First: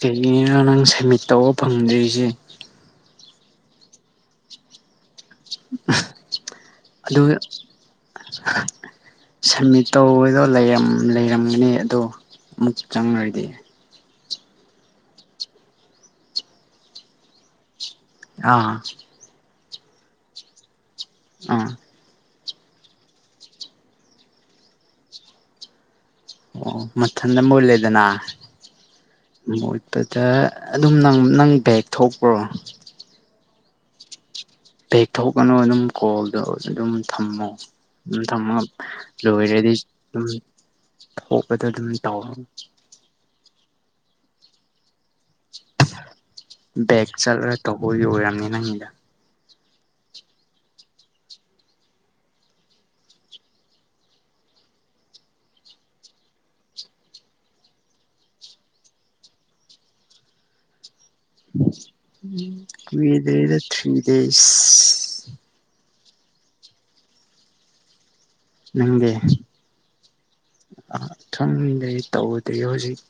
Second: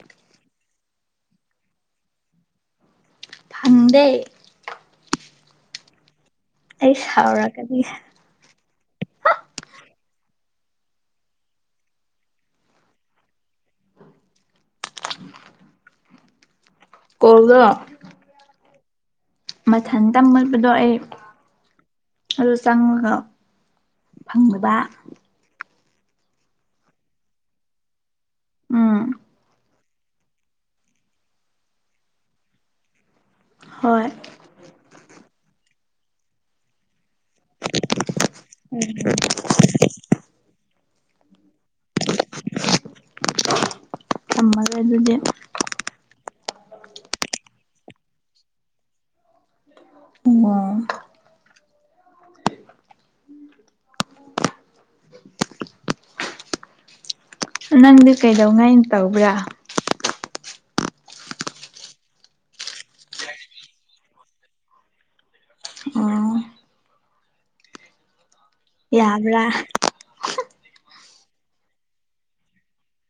ꯀꯔꯤꯅ ꯅꯪ ꯁꯦꯃꯤꯠ ꯇꯧꯕ ꯐꯪꯗ꯭ꯔꯤꯁꯦ ꯐꯪꯗꯦ ꯑꯩ ꯑꯗꯨ ꯁꯥꯎꯔꯛꯀꯅꯤ ꯁꯃꯤꯠ ꯇꯧꯕꯗꯣ ꯂꯩꯔꯝꯒꯅꯤ ꯑꯗꯣ ꯑꯃꯨꯛ ꯆꯪꯉꯨꯔꯗꯤ ꯀꯣꯜꯗꯣ ꯑꯥ ꯃꯊꯪ ꯇꯝꯃꯛꯕꯗꯣ ꯑꯩ ꯑꯥ ꯑꯗꯨ ꯆꯪꯉꯒ ꯐꯪꯗꯕ ꯑꯣ ꯃꯊꯟꯗ ꯃꯣꯏ ꯂꯩꯗꯅꯣꯏ ꯎꯝ ꯑꯗꯨꯗ ꯑꯗꯨꯝ ꯅꯪ ꯅꯪ ꯕꯦꯛ ꯊꯣꯛꯄ꯭ꯔꯣ ꯍꯣꯏ ꯕꯦꯛ ꯊꯣꯛꯀꯅꯨ ꯑꯗꯨꯝ ꯀꯣꯜꯗ ꯑꯗꯨꯝ ꯊꯝꯃꯣ ꯊꯝꯃ ꯂꯣꯏꯔꯗꯤ ꯑꯗꯨꯝ ꯍꯄꯗ ꯑꯗꯨꯝ ꯇꯥꯎꯔ ꯊꯃꯒ ꯑꯗꯨꯗꯤ ꯕꯦꯛ ꯆꯠꯂ ꯇꯧꯕ ꯑꯣꯏꯔꯝꯅꯤ ꯅꯪꯒꯤꯗ ꯑꯣ [inaudible] ꯅꯪꯗꯤ ꯀꯩꯗꯧꯉꯩꯅ ꯇꯧꯕ꯭ꯔꯥ ꯀꯨꯏꯗꯦꯗ ꯊ꯭ꯔꯤ ꯗꯦꯁ ꯑꯣ ꯌꯥꯕ꯭ꯔꯥ ꯊꯝꯗꯦ ꯇꯧꯗ꯭ꯔꯤꯌꯦ ꯍꯧꯖꯤꯛ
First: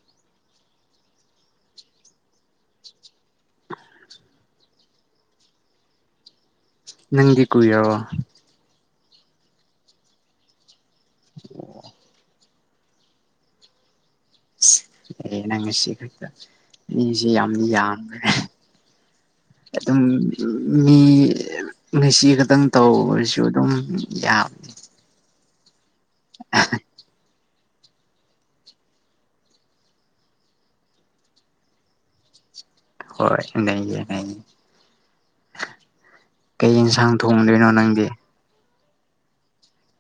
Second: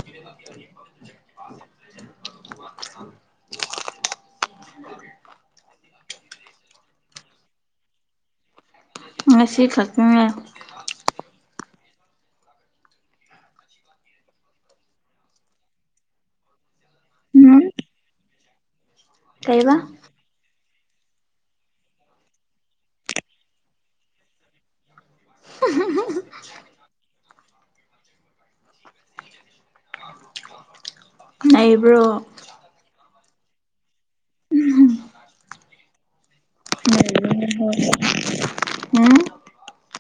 [inaudible] ꯅꯪꯒꯤ ꯀꯨꯏꯔꯕ ꯉꯁꯤ ꯈꯛꯇꯅꯦ ꯑꯣ ꯑꯦ ꯅꯪ ꯉꯁꯤ ꯈꯛꯇ ꯃꯤꯖꯤ ꯎꯝ ꯌꯥꯝꯗꯤ ꯌꯥꯝꯈ꯭ꯔꯦ꯫ ꯀꯩꯕ ꯑꯗꯨꯝ ꯃꯤ ꯉꯁꯤ ꯈꯛꯇꯪ ꯇꯧꯕꯁꯨ ꯑꯗꯨꯝ ꯌꯥꯝ [unintelligible] [unintelligible] [unintelligible] ꯅꯩꯕ꯭ꯔꯣ? ꯍꯣꯏ ꯅꯩꯌꯦ - ꯅꯩꯌꯦ ꯀꯩ ꯏꯟꯁꯥꯡ [unintelligible]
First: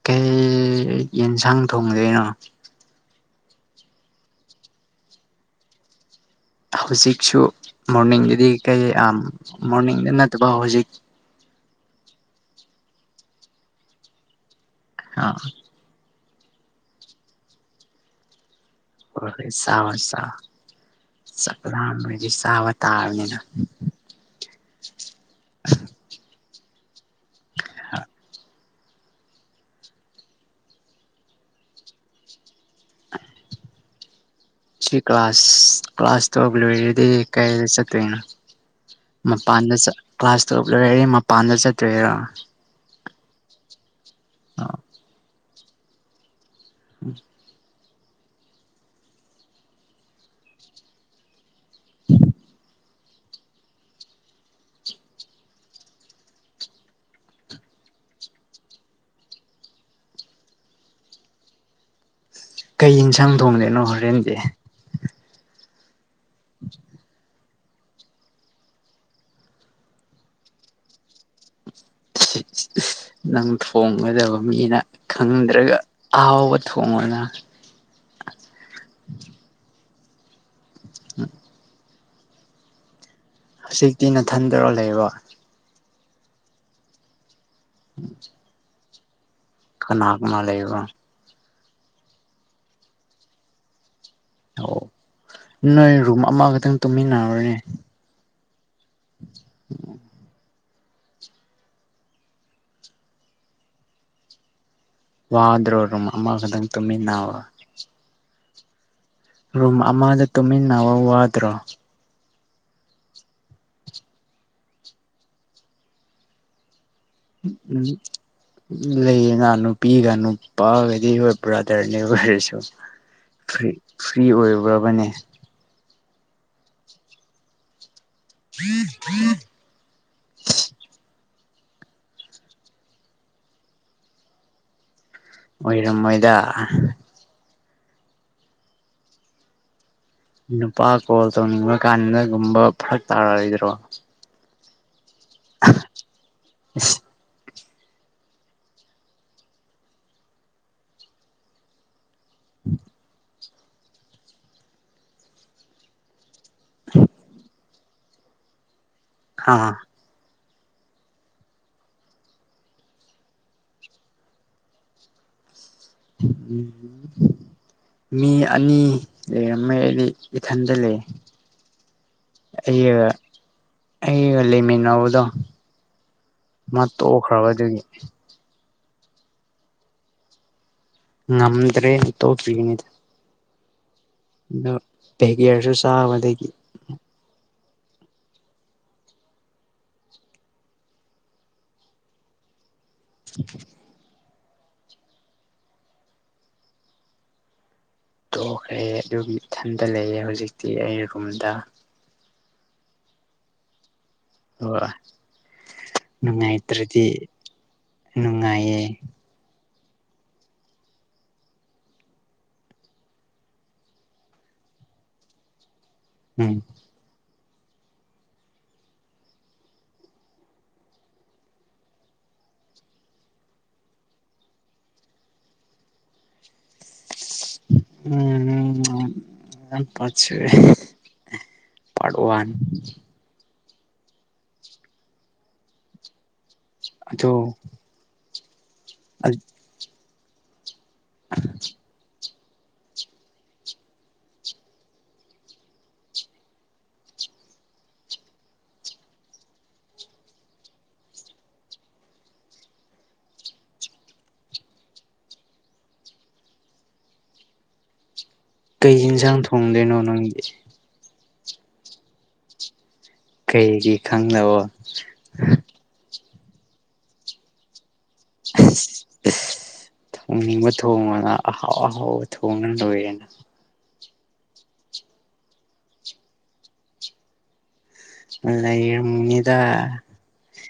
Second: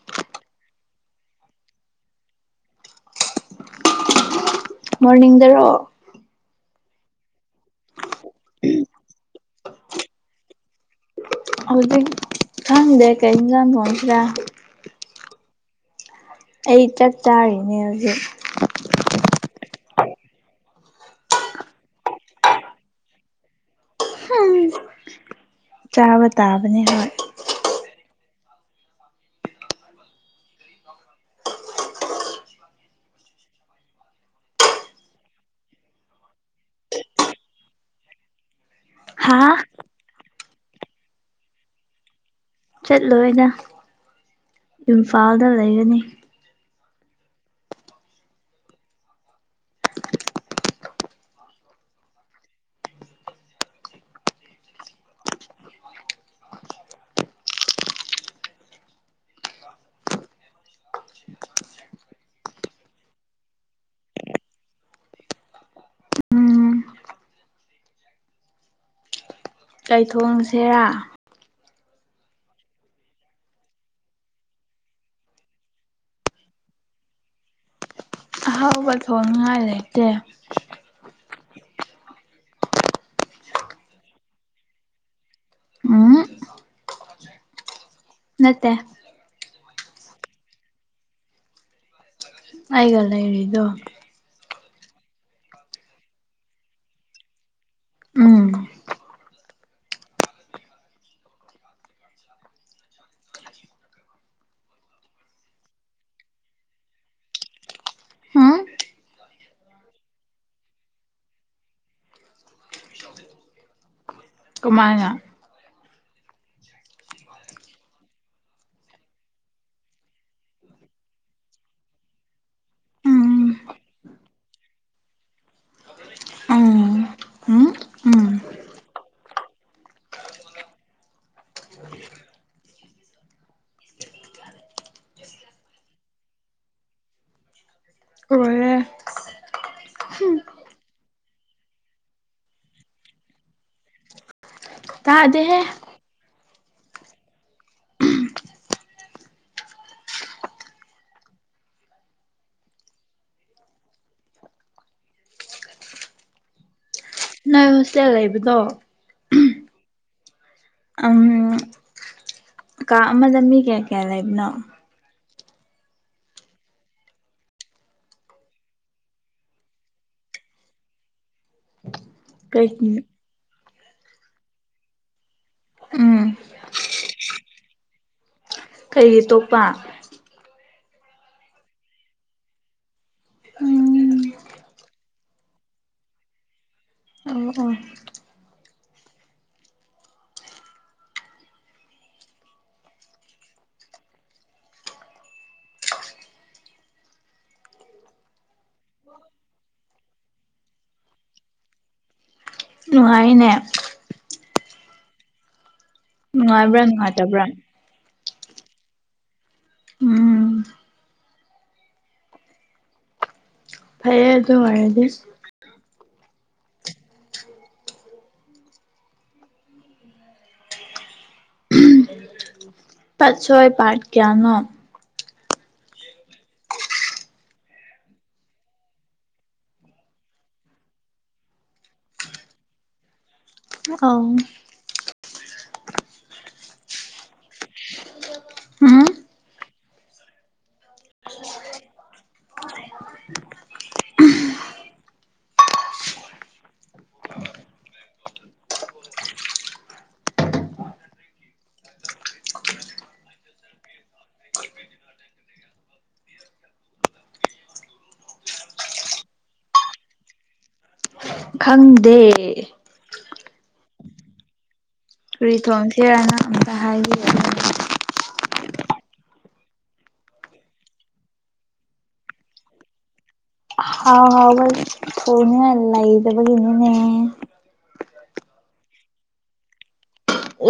ꯀꯩ ꯌꯦꯟꯁꯥꯡ ꯊꯣꯡꯗꯣꯏꯅꯣ? ꯃꯣꯔꯅꯤꯡꯗꯔꯣ? ꯍꯧꯖꯤꯛꯁꯨ ꯃꯣꯔꯅꯤꯡꯗꯗꯤ ꯀꯩ ꯑꯥꯝ ꯃꯣꯔꯅꯤꯡꯗ ꯅꯠꯇꯕ ꯍꯧꯖꯤꯛ꯫ ꯍꯧꯖꯤꯛ ꯈꯪꯗꯦ ꯀꯩ ꯏꯟꯖꯥꯡ ꯊꯣꯡꯁꯤꯔ꯫ ꯑ ꯑꯩ ꯆꯛ ꯆꯥꯔꯤꯅꯦ ꯍꯧꯖꯤꯛ꯫ ꯍꯣꯏ ꯆꯥꯔꯣ ꯆꯥꯔꯣ ꯆꯛ ꯂꯥꯝꯕꯒꯤ ꯆꯥꯕ ꯇꯥꯕꯅꯤꯅ꯫ ꯆꯥꯕ ꯇꯥꯕꯅꯤ ꯍꯣꯏ꯫ [unintelligible] ꯁꯤ ꯀ꯭ꯂꯥꯁ ꯀ꯭ꯂꯥꯁ ꯇꯧꯕꯤꯔꯣꯏꯗꯗꯤ ꯀꯥꯏꯗ ꯆꯠꯇꯣꯏꯅꯣ? ꯍꯥ ꯃꯄꯥꯟꯗ ꯆꯠ ꯀ꯭ꯂꯥꯁ ꯇꯨꯌꯦꯞ ꯂꯣꯏꯔꯦꯗꯤ ꯃꯄꯥꯟꯗ ꯆꯠꯇꯣꯏꯔ? ꯆꯠꯂꯣꯏꯗ ꯏꯝꯐꯥꯜꯗ ꯂꯩꯔꯅꯤ꯫ [unintelligible] ꯀꯩ ꯌꯦꯟꯁꯥꯡ ꯊꯣꯡꯗꯩꯅꯣ ꯍꯣꯔꯦꯟꯗꯤ? ꯎꯝ ꯀꯩꯊꯣꯡꯁꯦꯔꯥ? [unintelligible] ꯅꯪ ꯊꯣꯡꯒꯗꯕ ꯃꯤꯅ ꯈꯪꯗ꯭ꯔꯒ ꯑꯍꯥꯎꯕ ꯊꯣꯡꯉꯣꯅ꯫ ꯑꯍꯥꯎꯕ ꯊꯣꯡꯅꯤꯉꯥꯏ ꯂꯩꯇꯦ꯫ [unintelligible] ꯍꯧꯖꯤꯛꯇꯤ ꯅꯊꯟꯗꯔ ꯂꯩꯕ? ꯎꯝ [inaudible] ꯅꯠꯇꯦ ꯀꯅꯥ - ꯀꯅꯥ ꯂꯩꯕ꯭ꯔꯣ? ꯑꯩꯒ ꯂꯩꯔꯤꯗꯣ ꯑꯣ ꯅꯣꯏ ꯔꯨꯝ ꯑꯃꯈꯛꯇꯪ ꯇꯨꯝꯃꯤꯟꯅꯔꯦꯅꯦ ꯎꯝ [unintelligible] ꯋꯥꯗ꯭ꯔꯣ ꯔꯨꯝ ꯑꯃ ꯈꯛꯇꯪ ꯇꯨꯃꯤꯟꯅꯕ? ꯎꯝ ꯔꯨꯝ ꯑꯃꯗ ꯇꯨꯝꯃꯤꯟꯅꯕ ꯋꯥꯗ꯭ꯔꯣ? ꯀꯨꯃꯥꯏꯅ? ꯎꯝ ꯂꯩꯌꯦꯅ ꯅꯨꯄꯤꯒ ꯅꯨꯄꯥꯒꯗꯤ ꯍꯣꯏ ꯕ꯭ꯔꯥꯗꯔꯅꯦ ꯑꯣꯏꯔꯁꯨ ꯎꯝ ꯐ꯭ꯔꯤ ꯐ꯭ꯔꯤ ꯑꯣꯏꯕ꯭ꯔꯕꯅꯦ? ꯎꯝ ꯎꯝ ꯎꯝ [unintelligible] ꯑꯣꯏꯔꯝꯃꯣꯏꯗ ꯑꯣꯏꯌꯦ ꯅꯨꯄꯥ ꯀꯣꯜ ꯇꯧꯅꯤꯡꯕ ꯀꯥꯟꯗꯒꯨꯝꯕ ꯐꯔꯛ ꯇꯥꯔꯛꯔꯣꯏꯗ꯭ꯔꯣ? ꯇꯥꯗꯦꯍꯦ [unintelligible] [unintelligible] ꯅꯣꯏ ꯍꯣꯁꯇꯦꯜ ꯂꯩꯕꯗꯣ ꯍꯥ ꯑꯝ ꯀꯥ ꯑꯃꯗ ꯃꯤ ꯀꯌꯥ ꯀꯌꯥ ꯂꯩꯕꯅꯣ [inaudible] ꯃꯤ ꯑꯅꯤ ꯂꯩꯔꯝꯃꯦ ꯑꯩꯗꯤ ꯏꯊꯟꯗ ꯂꯩ [inaudible] ꯑꯩꯒ ꯑꯩꯒ ꯂꯩꯃꯤꯟꯅꯧꯕꯗꯣ ꯎꯝ ꯃꯥ ꯇꯣꯛꯈ꯭ꯔꯕꯗꯒꯤ ꯀꯩꯒꯤ ꯇꯣꯛꯄ ꯉꯝꯗ꯭ꯔꯦꯅ ꯇꯣꯛ ꯈꯤꯕꯅꯤꯗ ꯎꯝ ꯑꯗꯣ ꯄꯦꯒꯌꯔꯁꯨ ꯆꯥꯕꯗꯒꯤ ꯑꯣ ꯑꯣ [inaudible] ꯇꯣꯛꯈ꯭ꯔꯦ ꯑꯗꯨꯒꯤ ꯏꯊꯟꯇ ꯂꯩꯌꯦ ꯍꯧꯖꯤꯛꯇꯤ ꯑꯩ ꯔꯨꯝꯗ ꯅꯨꯡꯉꯥꯏꯅꯦ ꯑꯣ ꯅꯨꯡꯉꯥꯏꯕ꯭ꯔꯥ ꯅꯨꯡꯉꯥꯏꯇ꯭ꯔꯗꯤ ꯅꯨꯡꯉꯥꯏꯇꯕ꯭ꯔꯥ ꯅꯨꯡꯉꯥꯏꯌꯦ ꯎꯝ ꯐꯩꯌꯦ ꯑꯗꯨ ꯑꯣꯏꯔꯗꯤ ꯎꯝ [unintelligible] ꯄꯠꯁꯣꯏ ꯄꯥꯠ ꯀꯌꯥꯅꯣ ꯎꯝ ꯌꯥꯝ [unintelligible] ꯄꯥꯔꯠ ꯋꯥꯟ ꯑꯥꯎ ꯑꯗꯣ ꯎꯝ [inaudible] [inaudible] ꯀꯩ ꯏꯟꯁꯥꯡ ꯊꯣꯡꯗꯣꯏꯅꯣ ꯅꯪꯗꯤ ꯈꯪꯗꯦ ꯀꯩꯒꯤ ꯈꯪꯗꯕꯣ ꯀ꯭ꯔꯤ ꯊꯣꯡꯁꯤꯔꯅ ꯑꯃꯇ ꯍꯥꯏꯕꯤꯌꯣ [unintelligible] ꯊꯣꯡꯅꯤꯡꯕ ꯊꯣꯡꯑꯣꯅꯥ ꯑꯍꯥꯎ ꯑꯍꯥꯎꯕ ꯊꯣꯡꯅ ꯂꯣꯏꯔꯦꯅ ꯍꯥꯎ ꯍꯥꯎꯕ ꯊꯣꯡꯅꯤꯡꯉꯥꯏ ꯂꯩꯇꯕꯒꯤꯅꯤꯅꯦ ꯂꯩꯔꯝ ꯃꯤꯗ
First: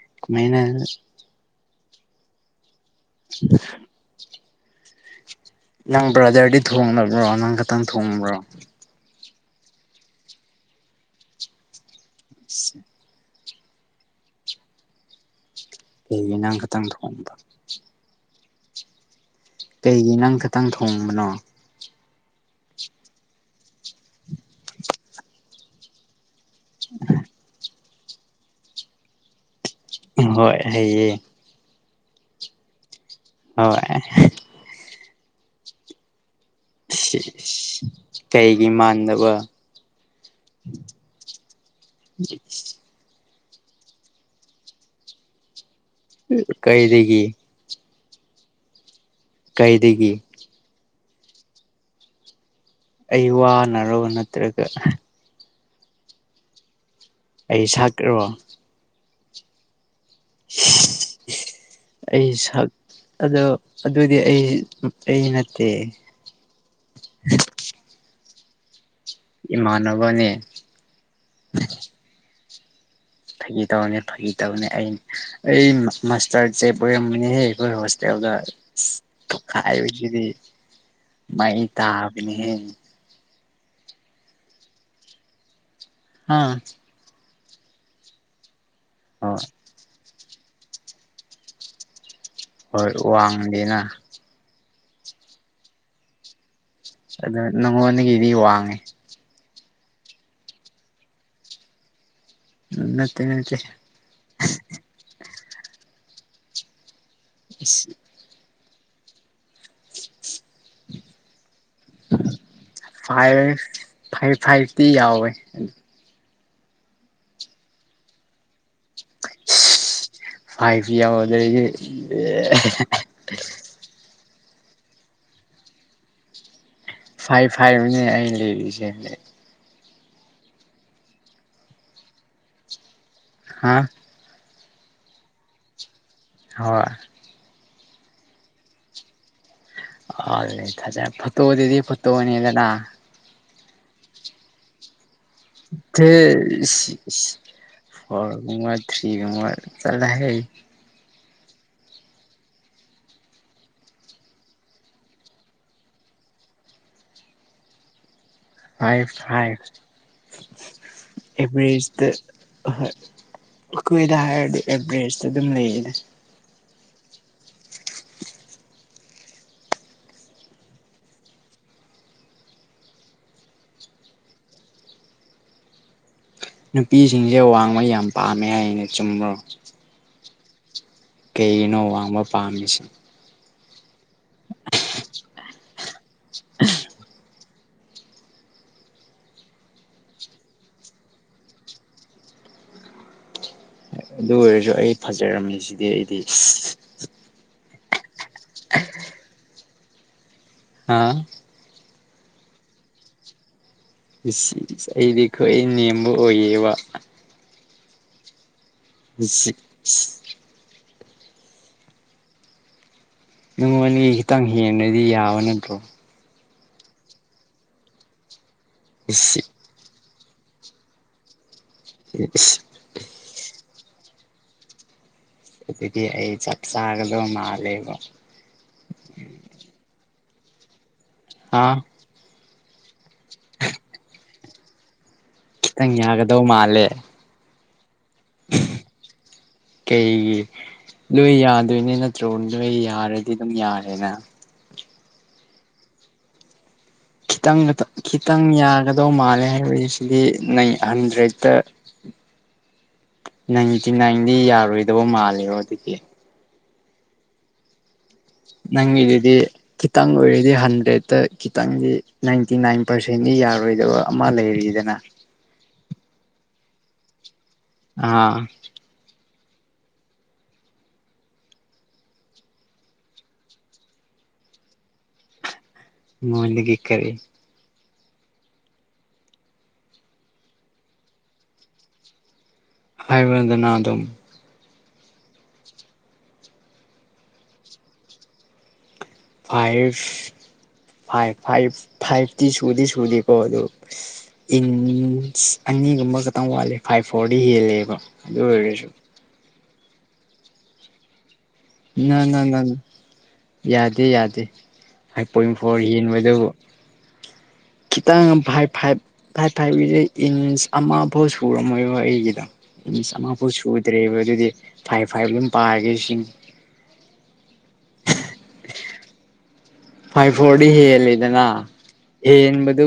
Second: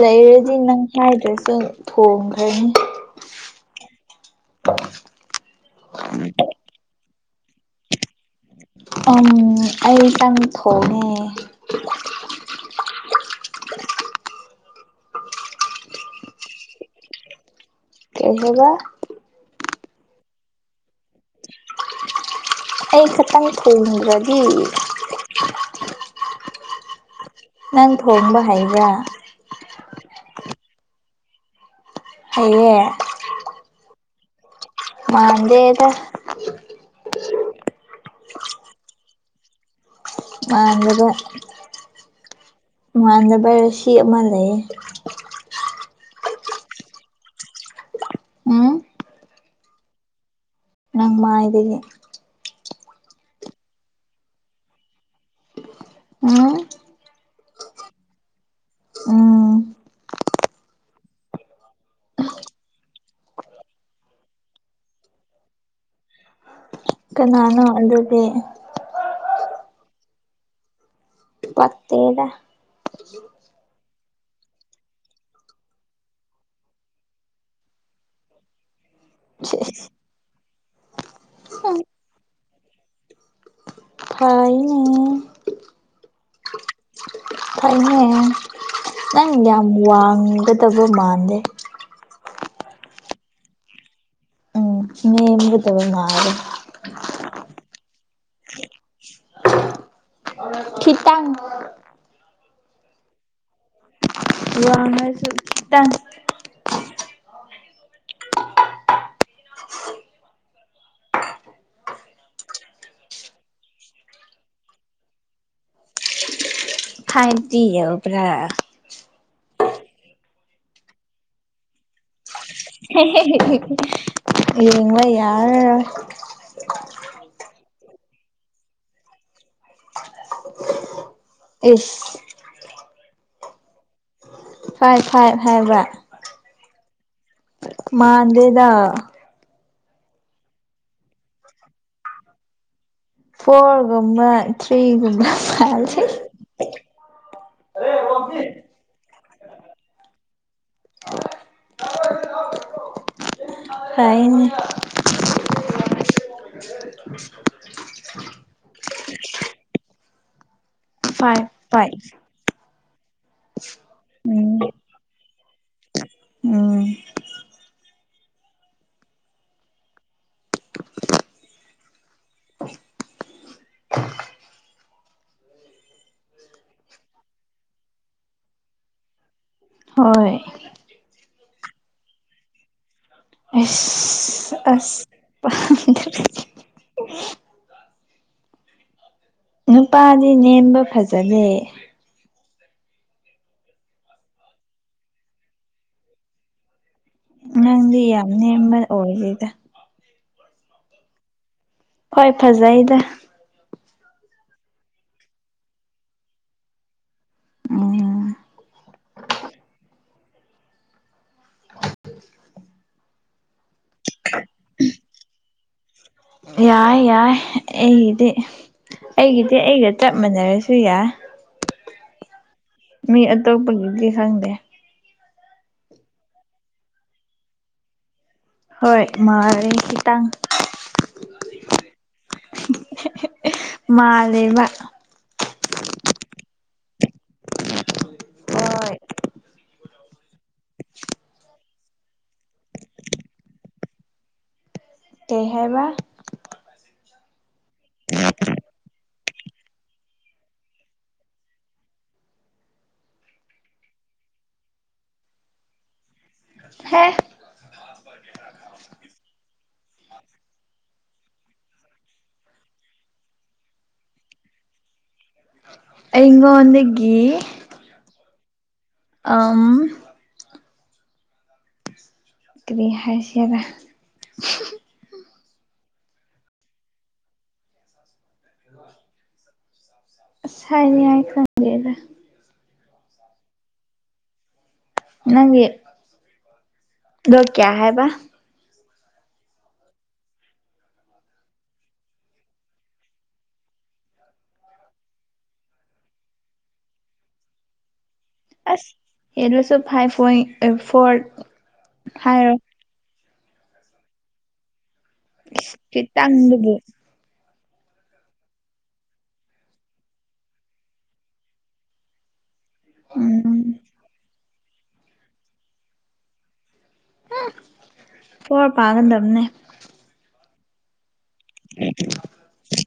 ꯂꯩꯔꯗꯤ ꯅꯪ ꯍꯥꯏꯗ꯭ꯔꯁꯨ ꯊꯣꯡꯈ꯭ꯔꯅꯤ [inaudible] [inaudible] ꯅꯪ ꯕ꯭ꯔꯗꯔꯗꯤ ꯊꯣꯡ [unintelligible] ꯅꯪ ꯈꯛꯇꯪ ꯊꯣꯡꯕ꯭ꯔꯣ ꯎꯝ ꯑꯩꯇꯪ ꯊꯣꯡꯉꯦ [inaudible] ꯀꯩꯒꯤꯅꯪ ꯈꯇꯪ ꯊꯣꯡꯕ ꯀꯩ ꯍꯥꯏꯕ ꯀꯩꯒꯤ ꯅꯪ ꯈꯥꯛꯇꯪ ꯊꯣꯡꯕꯅꯣ ꯑꯩ ꯈꯇꯪ ꯊꯣꯡꯗ꯭ꯔꯗꯤ [inaudible] ꯅꯪ ꯊꯣꯡꯕ ꯍꯩꯕ꯭ꯔꯥ ꯍꯣꯏ ꯍꯩꯌꯦ ꯍꯩꯌꯦ ꯍꯣꯏ ꯃꯗꯦꯗ ꯀꯩꯒꯤ ꯃꯥꯟꯗꯕ ꯃꯥꯟꯕ ꯃꯥꯟꯗꯅꯕ ꯔꯁꯤ ꯑꯃ ꯂꯩꯌꯦ ꯀꯩꯏꯔꯤꯒꯤ ꯎꯝ ꯀꯩꯗꯒꯤ ꯅꯪ ꯃꯥꯗꯒꯤ ꯑꯩ ꯋꯥꯅꯔꯕ ꯅꯠꯇ꯭ꯔꯒ ꯎꯝ ꯑꯩ ꯁꯛ꯭ꯔꯣ ꯎꯝ [unintelligible] ꯑꯩ ꯁꯛ ꯑꯗꯣ ꯑꯗꯨꯗꯤ ꯑꯩ ꯑꯩ ꯅꯠꯇꯦ ꯀꯅꯥꯅꯣ ꯑꯗꯨꯒꯤ ꯏꯃꯅꯅꯕꯅꯦ ꯄꯠꯇꯦꯗ ꯐꯥꯒꯤ ꯇꯧꯔꯅꯤ ꯐꯥꯒꯤ ꯇꯧꯅꯦ ꯑꯩ ꯑꯩ ꯃꯥꯁꯇꯔꯁꯦꯞ ꯑꯣꯏꯔꯝꯝꯕꯅꯤꯍꯦ ꯑꯩꯈꯣꯏ ꯍꯣꯁꯇꯦꯜꯗ ꯈꯥꯏꯕꯁꯤꯗꯤ ꯃ ꯇꯥꯕꯅꯤ ꯍꯥꯏꯥꯏꯅꯤ ꯑꯥ ꯊꯛꯅꯦ ꯅꯪ ꯌꯥꯝ ꯋꯥꯡꯒꯗꯕ ꯃꯥꯟꯗꯦ ꯍꯣꯏ ꯋꯥꯡꯗꯦꯅ ꯃꯕꯨ ꯇꯕꯃꯔ ꯑꯗꯣ ꯅꯪꯉꯣꯟꯗꯒꯤꯗꯤ ꯋꯥꯡꯉꯦ ꯈꯤꯇꯪ ꯅꯠꯇꯦ ꯅꯠꯇꯦ ꯋꯥꯡ ꯉꯁꯨ ꯇꯪ [unintelligible] ꯐꯥꯏꯚ ꯐꯥꯏꯚ ꯐꯥꯏꯚꯇꯤ ꯌꯥꯎꯋꯦ ꯐꯥꯏꯗꯤ ꯌꯧꯕ꯭ꯔꯥ ꯐꯥꯏꯚ ꯌꯧꯗꯔꯗꯤ ꯍꯌ‌ꯦꯡꯋꯥꯏ ꯌꯥꯔꯔꫭꯏ ꯐꯥꯏꯚ ꯐꯥꯏꯅꯦ ꯑꯩ ꯂꯩꯔꯤꯁꯦ ꯏꯁ ꯍꯥꯥ ꯐꯥꯏꯚ ꯐꯥꯏꯚ ꯍꯥꯏꯕ ꯍꯣꯏ ꯃꯥꯗꯦꯗ ꯑ ꯊꯖꯦ ꯐꯣꯇꯣꯗꯨꯗꯤ ꯐꯣꯇꯣꯅꯤꯗꯅ ꯐꯣꯔꯒꯨꯝꯕ ꯊ꯭ꯔꯤꯒꯨꯝꯕ ꯃꯥꯜꯂꯦ [unintelligible] ꯐꯣꯔꯒꯨꯝꯕ ꯊ꯭ꯔꯤꯒꯨꯝꯕ ꯆꯠꯂꯍꯦ ꯐꯌꯦꯅꯦ ꯐꯥꯏꯚ ꯐꯥꯏꯚ ꯐꯥꯏꯚ ꯑꯦꯚꯔꯦꯖꯇ ꯐꯥꯏꯚ ꯑꯩꯈꯣꯏꯗ ꯎꯝ ꯍꯥꯏꯔꯗꯤ ꯑꯦꯚꯔꯦꯁ ꯑꯗꯨꯝ ꯂꯩꯌꯦ ꯎꯝ [unintelligible] ꯅꯨꯄꯤꯁꯤꯡꯁꯦ ꯋꯥꯡꯃ ꯌꯥꯝ ꯄꯥꯝꯃꯦ ꯍꯥꯏ ꯑꯩꯅ ꯆꯨꯝꯕ꯭ꯔꯣ ꯍꯣꯏ ꯀꯩꯅꯣ ꯋꯥꯡꯕ ꯄꯥꯝꯃꯤꯁꯦ ꯑꯁ ꯑꯁ [unintelligible] [unintelligible] ꯅꯨꯄꯥꯗꯤ ꯅꯦꯝꯕ ꯐꯖꯗꯦ ꯑꯗꯨ ꯑꯣꯏꯔꯁꯨ ꯑꯩ ꯐꯖꯔꯝꯃꯤ ꯁꯤꯗꯤ ꯑꯩꯗꯤ ꯗꯤ ꯌꯥꯝ ꯅꯦꯝꯕ ꯑꯣꯏꯗ‌ꯦꯗ ꯍꯥꯥ ꯍꯣꯏ ꯐꯖꯩꯗ ꯏꯂ ꯑꯩꯗꯤ ꯈ꯭ꯋꯥꯏ ꯅꯦꯝꯕ ꯑꯣꯏꯌꯦꯕ ꯑꯣ [unintelligible] [unintelligible] ꯅꯉꯣꯟꯗꯒꯤ ꯈꯤꯇꯪ ꯍꯦꯟꯂꯗꯤ ꯌꯥꯕ ꯅꯠꯇ꯭ꯔꯣ ꯌꯥꯏ ꯌꯥꯏ ꯑꯩꯒꯤꯗꯤ ꯑꯩꯒꯤꯗꯤ ꯑꯩꯒ ꯆꯞ ꯃꯟꯅꯔꯁꯨ ꯌꯥꯏ ꯏꯁ ꯃꯤ ꯑꯇꯣꯞꯄꯒꯤꯗꯤ ꯈꯪꯗꯦ ꯑꯗꯨꯗꯤ ꯑꯩ ꯆꯞ ꯆꯥꯒꯗꯕ ꯃꯥꯜꯂꯦꯕ ꯍꯣꯏ ꯃꯥꯂ‌ꯦ ꯈꯤꯇꯡ ꯍꯥꯥ ꯃꯥꯂꯦꯕ ꯈꯤꯇꯪ ꯌꯥꯒꯗꯧ ꯃꯥꯜꯂꯦ ꯍꯣꯏ ꯀꯩꯒꯤ ꯂꯣꯏ ꯌꯥꯗꯣꯏꯅꯦ ꯅꯠꯇ꯭ꯔꯣ ꯅꯣꯏ ꯌꯥꯔꯗꯤ ꯑꯗꯨꯝ ꯌꯥꯔꯦꯅ ꯀꯩ ꯍꯥꯏꯕ ꯈꯤꯇꯪ ꯈꯤꯇꯪ ꯌꯥꯒꯗꯧ ꯃꯥꯜꯂꯦ ꯍꯥꯏꯕꯁꯤꯗꯤ ꯅꯪ ꯍꯟꯗ꯭ꯔꯦꯠꯇ ꯅꯥꯏꯟꯇꯤ ꯅꯥꯏꯟꯗꯤ ꯌꯥꯔꯣꯏꯗꯕ ꯃꯥꯜꯂꯦꯕ ꯑꯗꯨꯒꯤ ꯍ‌ꯦ ꯅꯪꯒꯤꯗꯨꯗꯤ ꯈꯤꯇꯪ ꯑꯣꯏꯔꯗꯤ ꯍꯟꯗ꯭ꯔꯦꯗꯠꯇ ꯈꯤꯇꯪꯗꯤ ꯅꯥꯏꯟꯇꯤ ꯅꯥꯏꯟ ꯄꯥꯔꯁꯦꯟꯗꯤ ꯌꯥꯔꯣꯏꯗꯕ ꯑꯃ ꯂꯩꯔꯤꯗꯅ ꯑꯩꯉꯣꯟꯗꯒꯤ ꯑꯥ ꯑꯝ ꯀꯔꯤ ꯍꯥꯏꯁꯤꯔꯥ ꯃꯣꯏꯗꯒꯤ ꯀꯔꯤ ꯑꯁ ꯍꯥꯏꯅꯤꯈꯥꯏ ꯈꯪꯗꯦꯗ ꯍꯥꯏꯕꯗꯅ ꯑꯗꯨꯝ ꯅꯪꯒꯤ ꯑꯗꫭ ꯀꯌꯥ ꯍꯥꯏꯕ ꯐꯥꯏꯚ ꯐꯥꯏꯚ ꯐꯥꯏꯚ ꯐꯥꯏꯚꯇꯤ ꯁꯨꯗꯤ ꯁꯨꯗꯦꯀꯣ ꯑꯗꯨ ꯏꯟꯁ ꯑꯅꯤꯒꯨꯝꯕ ꯈꯇꯪ ꯋꯥꯠꯂꯦ ꯐꯥꯏꯚ ꯐꯣꯔꯗꯤ ꯍꯦꯜꯂꯦꯕ ꯑꯗꯨ ꯑꯣꯏꯔꯁꯨ ꯑꯁ ꯍꯦꯜꯂꯁꯨ ꯐꯥꯏꯚ ꯄꯣꯏꯟ ꯐꯣꯔ ꯅ ꯅ ꯍꯥꯏꯔꯣ ꯅ ꯌꯥꯗꯦ ꯌꯥꯗꯦ ꯍꯥꯏ ꯄꯣꯏꯟ ꯐꯣꯔ ꯍꯦꯟꯕ ꯗꯨꯕꯨ ꯈꯤꯇꯪꯗꯨꯕꯨ ꯈꯤꯇꯪ ꯐꯥꯏꯚ ꯐꯥꯏꯚ ꯐꯥꯏꯚ ꯐꯥꯏꯚꯒꯤꯁꯦ ꯏꯟꯁ ꯑꯃꯐꯥꯎ ꯁꯨꯔꯝꯃꯣꯏꯕ ꯑꯩꯒꯤꯗꯣ ꯏꯟꯁ ꯑꯃꯐꯥꯎ ꯎꯝ ꯁꯨꯗ꯭ꯔꯦꯕ ꯑꯗꯨꯗꯤ ꯐꯥꯏꯚ ꯐꯥꯏꯚ ꯑꯗꯨꯝ ꯄꯥꯔꯒꯦ ꯁꯤꯅꯤ ꯐꯣꯔ ꯄꯥꯒꯟꯗꯕꯅꯦ ꯐꯥꯏꯚ ꯐꯣꯔꯗꯤ ꯍꯦꯜꯂꯤꯗꯅ ꯍꯦꯟꯕꯗꯨ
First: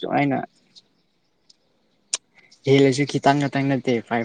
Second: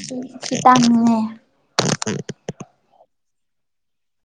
ꯁꯨꯃꯥꯏꯅ ꯄꯡꯉꯦ ꯍꯦꯜꯂꯁꯨ ꯈꯤꯇꯪ ꯉꯥꯛꯇꯪ ꯅꯠꯇꯦ ꯐꯥꯏꯕ